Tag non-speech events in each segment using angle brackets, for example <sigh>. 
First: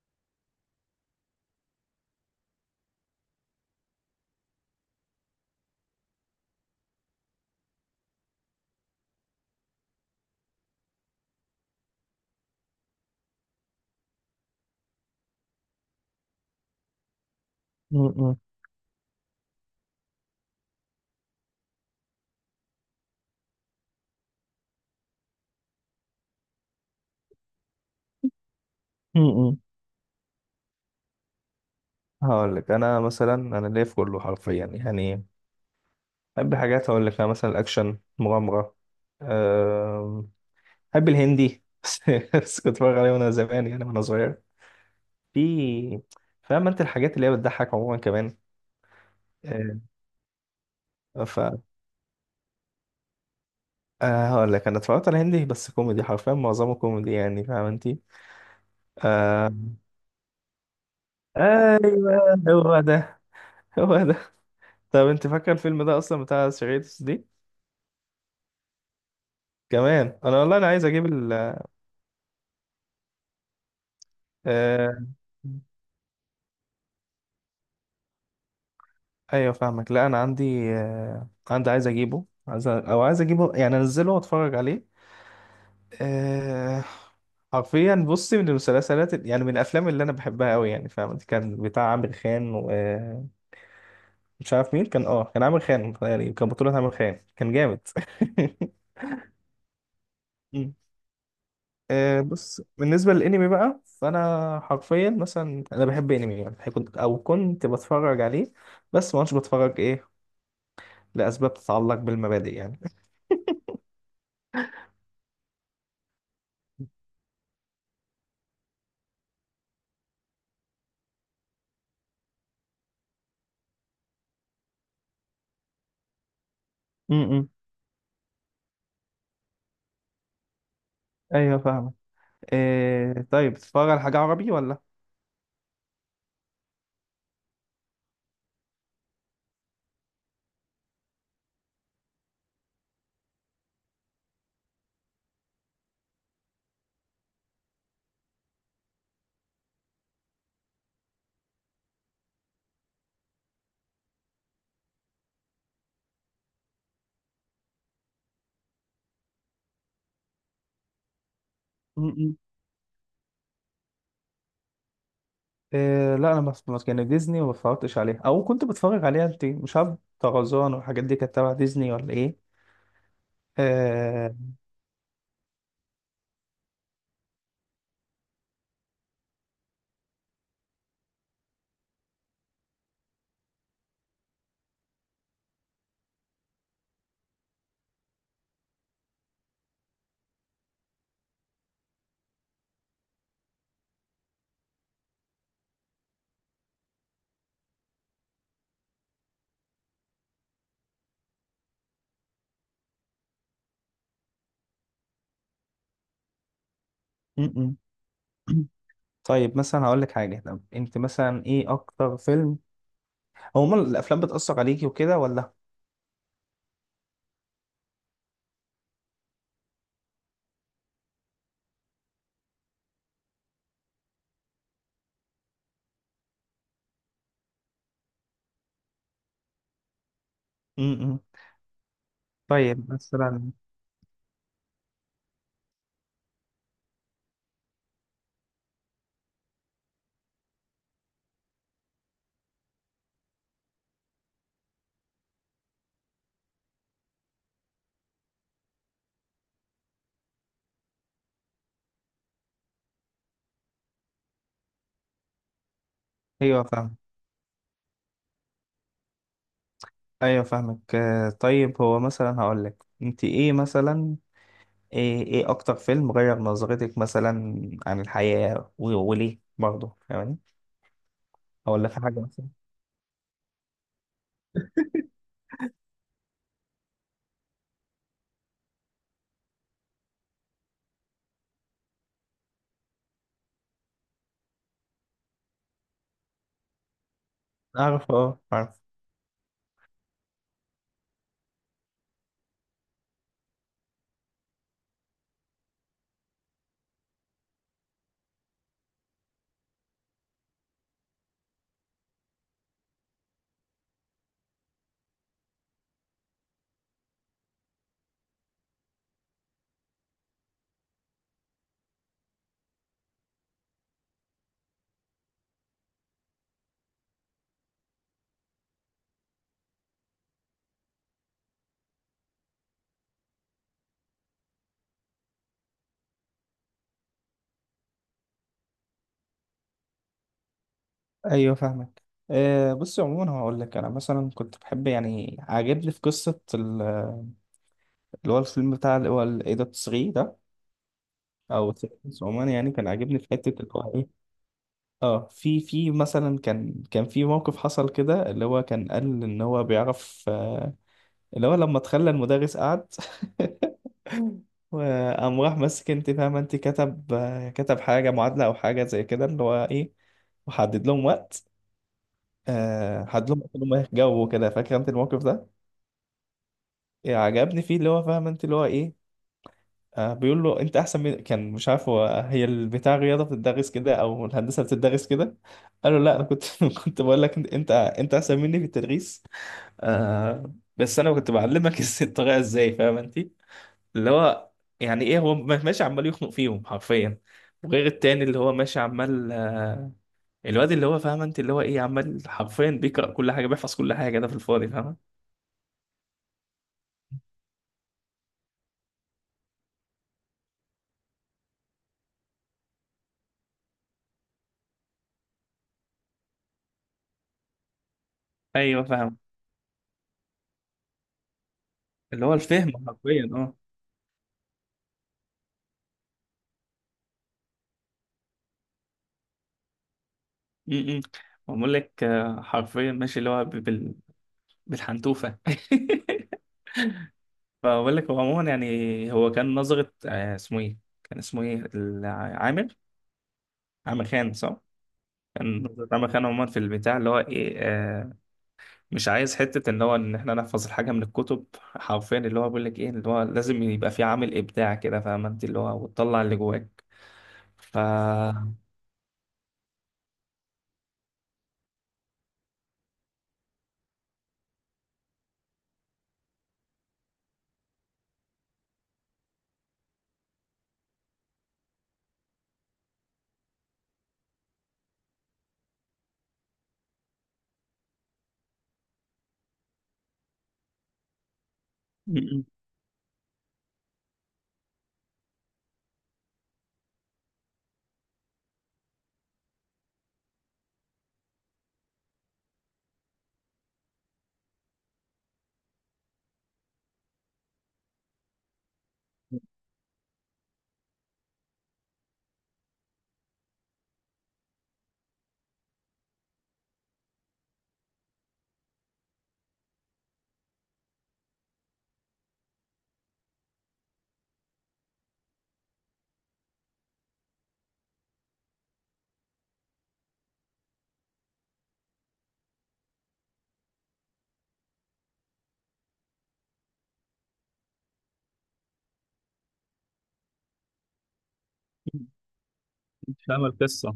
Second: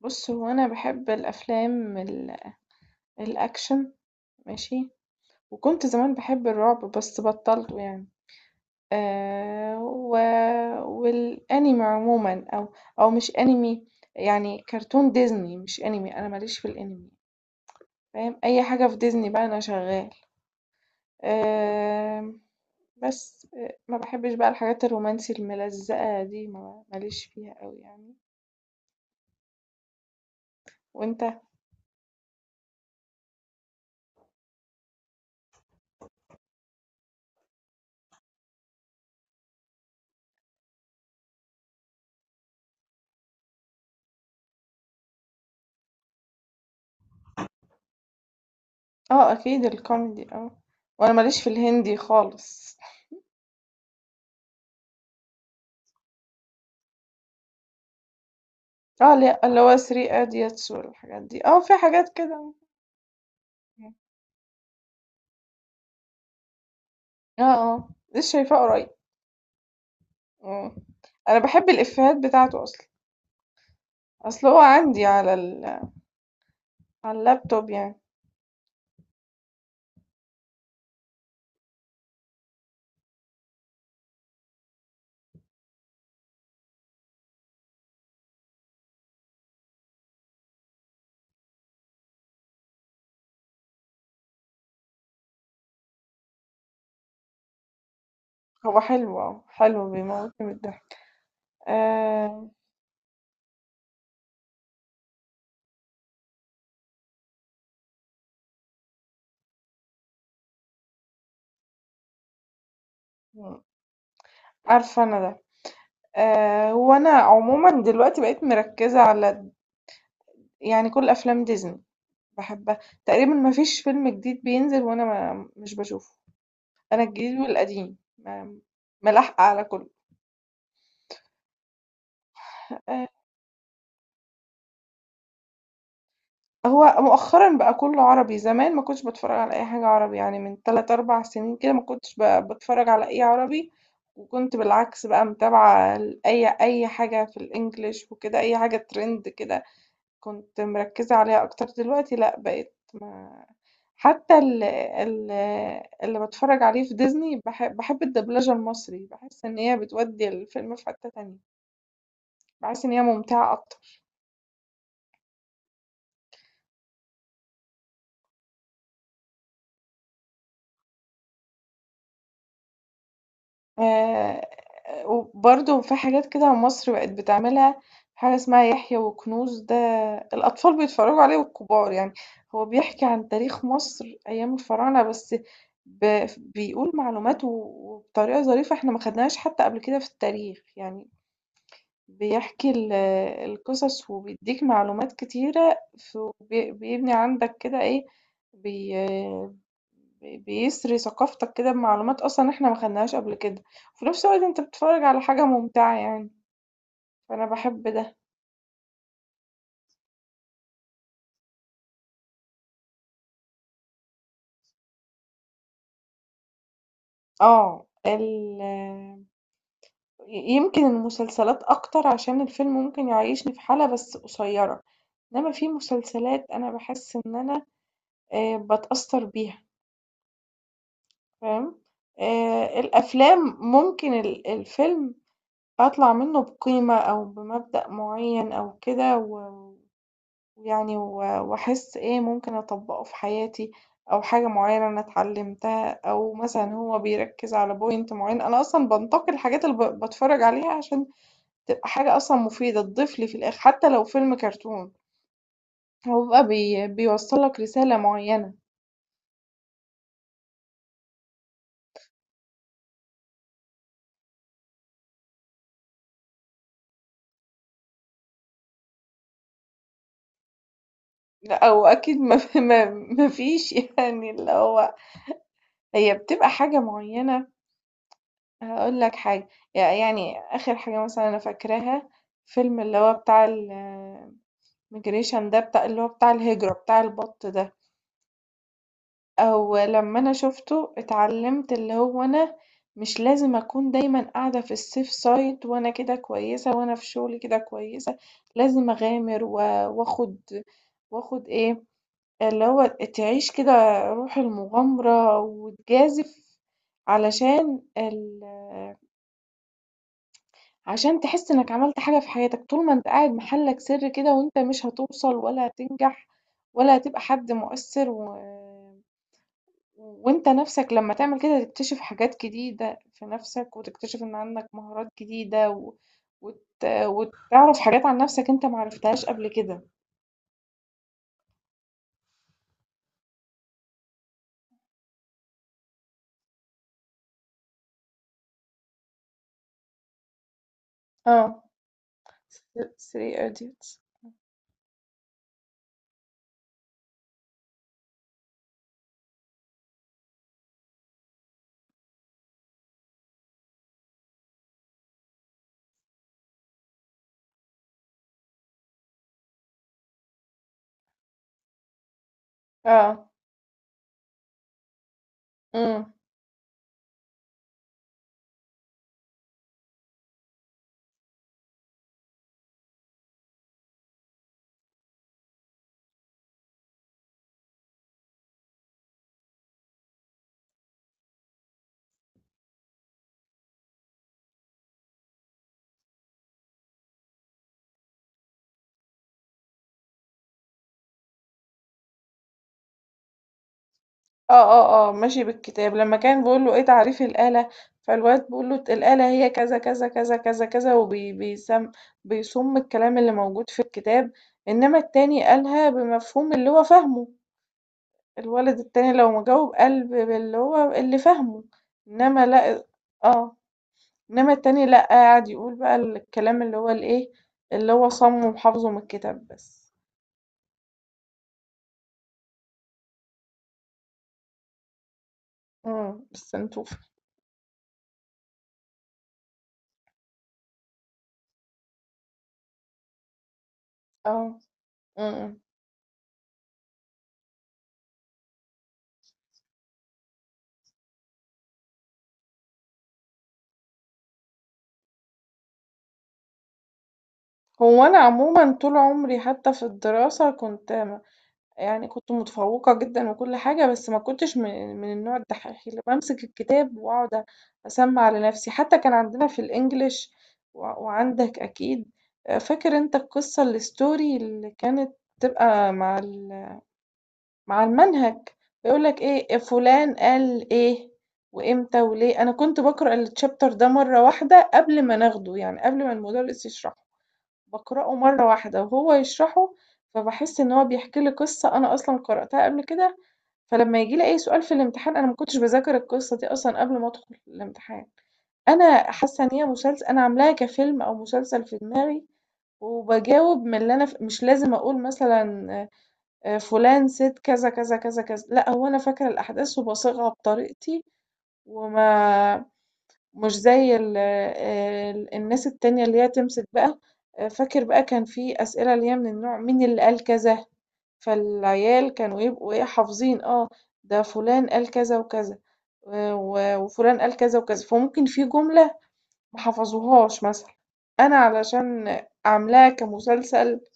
بُص، هو أنا باحب الأفلام الأكشن ماشي، وكنت زمان باحب الرعب بس بطّلته يعني، و والAnime عمومًا أو مش Anime، يعني كرتون ديزني مش Anime، أنا ما ليش في الAnime م- فاهم، م- أي حاجة في ديزني بقى أنا شغّال، آمم بس ما باحبش بقى الحاجات الرومانسي الملزقة دي ما ليش فيها أوي يعني، م- م. وأنت؟ هقول لك انا مثلا انا ليا في كله حرفيا يعني بحب حاجات، هقول لك انا مثلا الاكشن مغامره. أم، بحب الهندي <laughs> بس كنت بتفرج عليه وانا زمان يعني وانا صغير. في، فاهم انت الحاجات اللي هي بتضحك عموما كمان. آه، أكيد أه. الكوميدي، آه، وأنا ما ف ليش في الهندي خالص. أه، هقول لك انا اتفرجت على هندي بس كوميدي، حرفيا معظمه كوميدي يعني فاهم انت. آه، لأ، اللي هو أم، 3 Idiots والحاجات دي، آه، في حاجات ايوه كده. هو ده، إمم، هو ده. طب انت فاكر الفيلم ده اصلا بتاع سيريتس دي؟ آه، آه، لسه شايفاه قريب. كمان انا والله انا إمم، عايز اجيب. أنا باحب الإفيهات بتاعته أصلًا، أصل هو آه، عندي على ال على اللابتوب يعني، ايوه فاهمك. لا انا عندي، آه، عندي عايز اجيبه، عايز او عايز اجيبه يعني انزله واتفرج عليه. آه، حرفيا بصي، من المسلسلات يعني من الافلام اللي انا بحبها قوي يعني فاهم، كان بتاع عامر خان ومش عارف مين كان. اه كان عامر خان، يعني كان بطولة عامر خان، كان جامد هو <laughs> حلو، آه، حلو بيموتني من مم. الضحك. آه، آآ، بص بالنسبة للانمي بقى، فانا حرفيا مثلا انا بحب انمي يعني، كنت بتفرج عليه بس ما كنتش بتفرج، ايه، لاسباب تتعلق بالمبادئ يعني. إمم، عارفة أنا ده. هو أنا عمومًا دلوقتي بقيت مركّزة على يعني كل أفلام ديزني باحبها، تقريبًا ما فيش فيلم جديد بينزل وأنا ما مش باشوفه، أنا الجديد امم، والقديم، ملاحقة على كُلّه. ايوه فاهمك. آآ إيه طيب، بتتفرج على حاجه عربي ولا؟ هو مؤخرًا بقى كُلّه عربي، زمان ما كنتش باتفرّج على أي حاجة عربي، يعني من 3، 4 سنين كده ما كنتش باتفرّج على أي عربي، وكنت بالعكس بقى متابعة ال أي أي حاجة في الEnglish وكده، أي حاجة trend كده كنت مركّزة عليها أكتر، دلوقتي لأ بقيت ما حتى ال ال اللي باتفرّج عليه في Disney باحب الدبلجة المصري، باحس إن هي بتودّي الفيلم في حتّة تانية، م- م. باحس إن هي ممتعة أكتر. إيه لا انا، بس يعني ديزني ما بتفرجتش عليها، او كنت بتفرج عليها، انت مش عارف طرزان والحاجات دي كانت تبع ديزني ولا ايه؟ إيه. آآ وبرضه في حاجات كده مصر بقت بتعملها، حاجة اسمها يحيى وكنوز ده الأطفال بيتفرّجوا عليه والكبار يعني، هو بيحكي عن تاريخ مصر أيام الفراعنة بس بيقول معلومات وبطريقة ظريفة إحنا ما خدناهاش حتى قبل كده في التاريخ، يعني بيحكي القصص وبيديك معلومات كتيرة بيبني عندك كده ايه بي بيسري ثقافتك كده بمعلومات اصلا احنا ما خدناهاش قبل كده، وفي نفس الوقت انت بتتفرج على حاجة ممتعة يعني، م- فانا م. بحب ده. <clears throat> طيب مثلا هقول لك حاجه، طب انت مثلا ايه اكتر فيلم، هو الافلام بتاثر عليكي وكده ولا؟ اه، يمكن المسلسلات اكتر عشان الفيلم ممكن يعيشني في حالة بس قصيرة، انما في مسلسلات انا بحس ان انا بتأثر بيها امم. فاهم، طيب مثلا. الأفلام ممكن الفيلم أطلع منه بقيمة أو بمبدأ معيّن أو كده ويعني وأحس إيه ممكن أطبّقه في حياتي أو حاجة معيّنة أنا اتعلمتها أو مثلًا هو بيركّز على point معيّن، أنا أصلًا بانتقي الحاجات اللي باتفرّج عليها عشان تبقى حاجة أصلًا مفيدة تضيف لي في الآخر، حتى لو فيلم كرتون هو بيبقى ايوه بي فاهم. بيوصّل لك رسالة معيّنة. ايوه فاهمك، آه، طيب هو مثلا هقول لك، انت ايه مثلا، ايه ايه اكتر فيلم غير نظرتك مثلا عن الحياة و- وليه برضه، فاهماني؟ لأ او ولا في وأكيد حاجة ما <laughs> مثلا. ف ما فيش يعني اللي هو هي بتبقى حاجة معيّنة. هاقول لك حاجة، يعني آخر حاجة مثلًا أنا فاكراها فيلم اللي هو بتاع الmigration ده بتاع اللي هو بتاع الهجرة بتاع البَط ده، اعرف، اه عارف. أو لمّا أنا شُفته اتعلّمت اللي هو أنا مش لازم أكون دايمًا قاعدة في الsafe side وأنا كده كويسة وأنا في شغلي كده كويسة، لازم أغامر وآخُد وآخُد إيه، اللي هو تعيش كده روح المغامرة وتجازف علشان ال عشان تحس إنك عملت حاجة في حياتك، طول ما أنت قاعد محلك سر كده وأنت مش هتوصل ولا هتنجح ولا هتبقى حد مؤثر وأنت نفسك لما تعمل كده تكتشف حاجات جديدة في نفسك وتكتشف إن عندك مهارات جديدة وت... وتعرف حاجات عن نفسك أنت معرفتهاش قبل كده. ايوه فاهمك، آه بصي عموما هقول لك انا مثلا كنت بحب يعني، عاجبني في قصة اللي هو الفيلم بتاع اللي هو الايه ده 3، ده اه، او 3. عموما يعني كان عاجبني في 3 حتة اللي هو idiots. ايه. اه، في مثلا، كان في موقف حصل كده، اللي هو كان قال ان هو بيعرف. آه، اللي هو لما تخلى المدرس قعد <laughs> وقام راح ماسك، انت فاهمة انت، كتب حاجة، معادلة أو حاجة زي كده، اللي هو إيه، وحدد لهم وقت. آه، اه، حدد لهم وقت إنهم يجاوبوا كده، فاكرة انت الموقف ده؟ امم إيه، عجبني فيه اللي هو فاهمة انت اللي هو إيه، آه، بيقول له انت احسن من، كان مش عارف هو هي البتاع الرياضه بتدرس كده او الهندسه بتدرس كده، قال له لا انا كنت <laughs> كنت بقول لك انت، أنت احسن مني في التدريس، آه بس انا كنت بعلمك <laughs> الطريقه ازاي، فاهم انت؟ اللي هو يعني ايه، هو ماشي عمال يخنق فيهم حرفيا، وغير التاني اللي هو ماشي عمال، آه، الواد اللي هو فاهم انت اللي هو ايه، عمال حرفيا بيقرأ كل حاجة، بيحفظ كل حاجة، ده في آه، الفاضي فاهم. آه، آه، ماشي بالكتاب، لمّا كان بيقول له إيه تعريف الآلة، فالواد بيقول له الآلة هي كذا، كذا، كذا، كذا، كذا، وبي بيسم بيصُم الكلام اللي موجود في الكتاب، إنما التاني قالها بمفهوم اللي هو فاهمه، الولد ايوه التاني فاهم، لو ما جاوب قال باللي هو اللي فاهمه، اللي هو إنما الفهم لأ، حرفيا، اه. آه، إنما التاني لأ، قعد يقول بقى الكلام اللي هو الإيه، اللي هو صاممه وحافظه من الكتاب بس. م- م. بقول لك آه، حرفيا ماشي اللي هو بال... بالحنتوفة إمم، <laughs> بالسنتوفة، فبقول لك هو عموما يعني، هو كان نظرة، آه، اسمه ايه، كان اسمه ايه عامر، عامر آه، خان، إمم، صح؟ إمم. كان نظرة عامر خان عموما في البتاع اللي هو ايه، آه، مش عايز حتة ان هو ان احنا نحفظ الحاجة من الكتب حرفيا، اللي هو بيقول لك ايه، اللي هو لازم يبقى في عامل ابداع كده فاهم انت، اللي هو وتطلع اللي جواك. ف هو أنا عمومًا <laughs> طول عمري حتى في الدراسة كنت م يعني كنت متفوقة جدًا وكل حاجة، بس ما كنتش من النوع الدحّيح اللي بامسك الكتاب وأقعد أسمّع لنفسي، حتى كان عندنا في الEnglish وعندك أكيد، فاكر أنت القصة الstory اللي كانت بتبقى مع المنهج، يقول لك إيه "إيه فلان قال إيه وإمتى وليه"، م- أنا كنت باقرأ الchapter ده مرّة واحدة قبل ما ناخده، يعني قبل ما المدرس يشرحه. باقرأه مرّة واحدة وهو يشرحه، فباحس إن هو بيحكي لي قصة أنا أصلًا قرأتها قبل كده، فلمّا ييجي لي أي سؤال في الامتحان أنا ما كنتش باذاكر القصة دي أصلًا قبل ما أدخل الامتحان، أنا حاسة إن هي أنا عاملاها كفيلم أو مسلسل في دماغي، وباجاوب من اللي أنا مش لازم أقول مثلًا فلان سِت كذا، كذا، كذا، كذا، لأ هو أنا فاكرة الأحداث وباصيغها بطريقتي وما مش زي ال ال الناس التانية اللي هي تمسك بقى، فاكر بقى كان في أسئلة اللي هي من النوع مين اللي قال كذا، فالعيال كانوا يبقوا إيه حافظين، آه، ده فلان قال كذا وكذا و وفلان قال كذا وكذا، فممكن في جملة ما حفظوهاش مثلًا، أنا م- علشان عاملاها مش فاهم كمسلسل القصة.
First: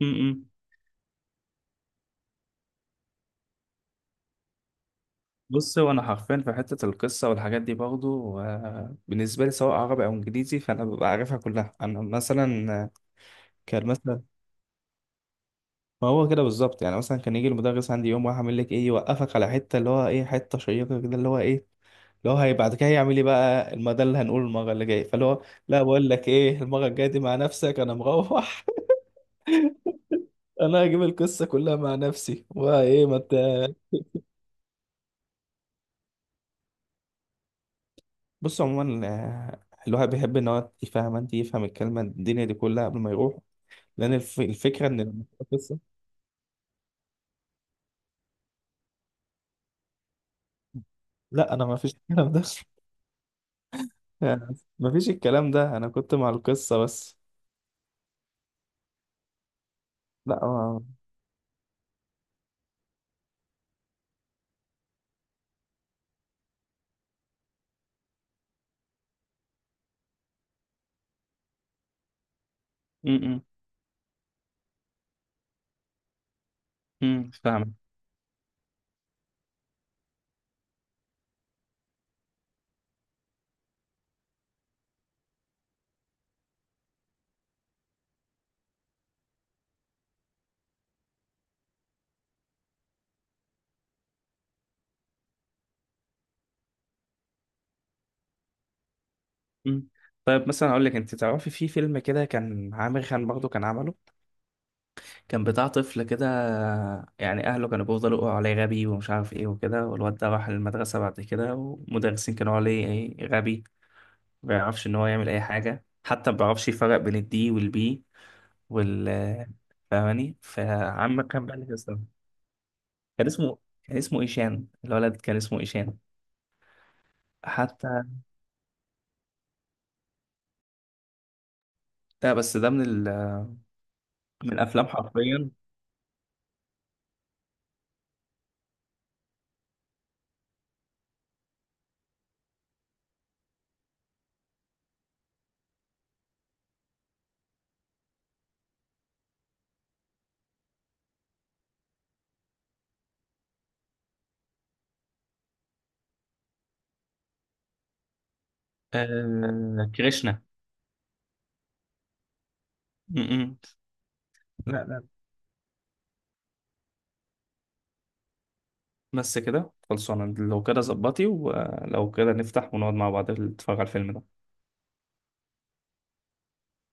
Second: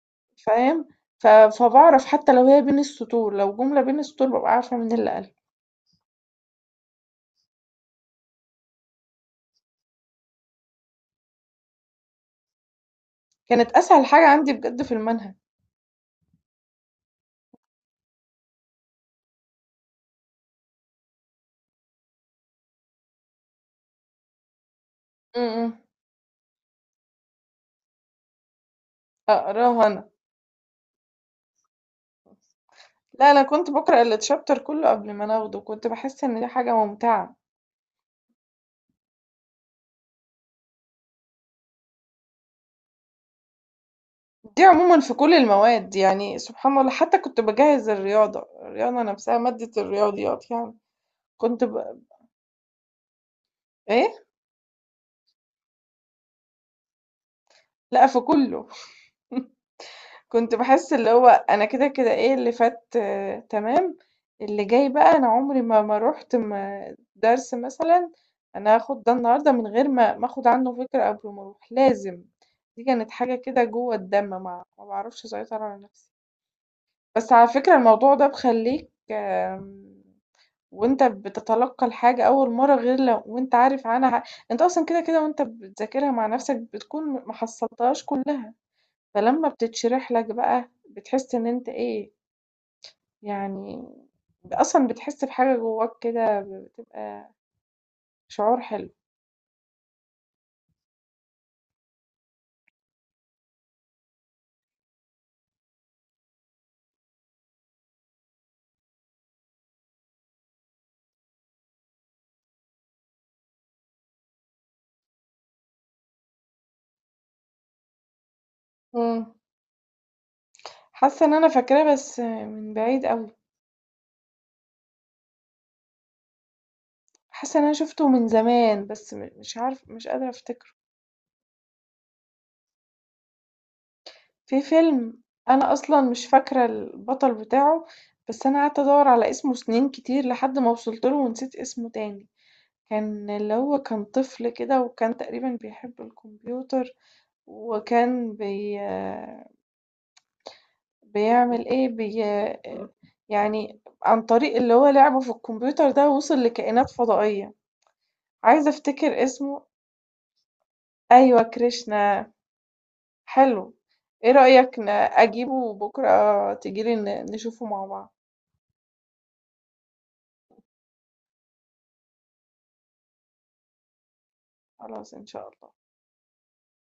م- م. فاهم، فباعرف حتى لو هي بين السطور، لو جملة بين السطور بابقى عارفة مين اللي قالها، بص هو انا حرفيا في حتة القصة والحاجات دي برضو، آه، بالنسبة لي سواء عربي او انجليزي فانا ببقى عارفها كلها، انا مثلا آه، كانت كان أسهل مثلا، حاجة عندي بجد في المنهج. ما هو كده بالظبط يعني، مثلا كان يجي المدرس عندي يوم واحد عامل لك ايه، يوقفك على حته اللي هو ايه، حته شيقه كده اللي هو ايه، اللي هو هي بعد كده هيعمل ايه بقى ده اللي هنقوله المره اللي جايه، فاللي هو إمم، إمم، لا بقول لك ايه، المره الجايه دي مع نفسك، انا مروح أقراها أنا. <laughs> انا هجيب القصه كلها مع نفسي وايه، ما لا، انت، أنا كنت باقرأ الchapter كله قبل ما أنا آخده، كنت باحس إن دي حاجة ممتعة. بص عموما آه، الواحد بيحب ان هو يفهم، انت يفهم الكلمه الدنيا دي كلها قبل ما يروح، لان دي الفكره عمومًا ان في لما كل تبقى قصه، المواد يعني سبحان الله، حتى كنت باجهز الرياضة، الرياضة نفسها مادة الرياضيات يعني، لا كنت انا ما فيش الكلام ده <laughs> إيه؟ يعني ما فيش الكلام ده، انا كنت مع القصه بس. لأ، في كله. <laughs> لا كنت ما- باحس اللي هو أنا كده، كده إيه اللي فات، آه، تمام، اللي جاي بقى أنا عمري ما رُحت ما درس مثلًا أنا هاخد ده النهارده من غير ما آخد عنه فكرة قبل ما أروح، لازم. دي كانت م- حاجة م. كده جوّه الدم ما باعرفش أسيطر على نفسي. بس على فكرة فاهم. الموضوع ده بيخلّيك. وأنت بتتلقّى الحاجة أول مرّة غير لو وأنت عارف عنها أنت أصلًا كده، كده وأنت بتذاكرها مع نَفْسك بتكون ما حصّلتهاش كُلّها، فلمّا بتتشرح لك بقى بتحس إن أنت إيه، يعني أصلًا بتحس بحاجة جوّاك كده بتبقى شعور حلو. امم، طيب مثلا اقول لك، انت تعرفي في فيلم كده كان عامر خان برضه كان عمله، كان بتاع طفل كده، يعني اهله كانوا بيفضلوا يقولوا عليه غبي ومش عارف ايه وكده، والواد ده راح المدرسه بعد كده والمدرسين كانوا يقولوا عليه ايه غبي، ما بيعرفش ان هو يعمل اي حاجه، حتى ما بيعرفش يفرق بين الدي والبي، إمم. وال، فاهماني؟ حاسّة فعمر إن خان أنا بقى اللي كان فاكراه بس اسمه، من بعيد أوي، كان اسمه كان اسمه ايشان، الولد كان اسمه ايشان، حاسّة إن أنا حتى شُفته من زمان بس مش عارفة مش قادرة أفتكره. ده، بس ده من ال... من في الافلام فيلم حرفيا. أنا أصلًا مش فاكرة البطل بتاعه، بس أنا قعدت أدوّر على اسمه سنين كتير لحد ما وصلت له ونسيت اسمه تاني، كان اللي هو كان طفل كده وكان تقريبًا بيحب الكمبيوتر وكان بيعمل إيه، يعني عن طريق اللي هو لعبه في الكمبيوتر ده وصل لكائنات فضائية، عايزة أفتكر اسمه. آه... كريشنا. أيوه، كريشنا، م-م. حلو، إيه رأيك لا لا، أجيبه بكرة تيجي لي نشوفه مع بعض؟ بس كده خلصانة، لو كده ظبطي، ولو كده نفتح ونقعد مع بعض نتفرج على الفيلم ده. خلاص إن شاء الله.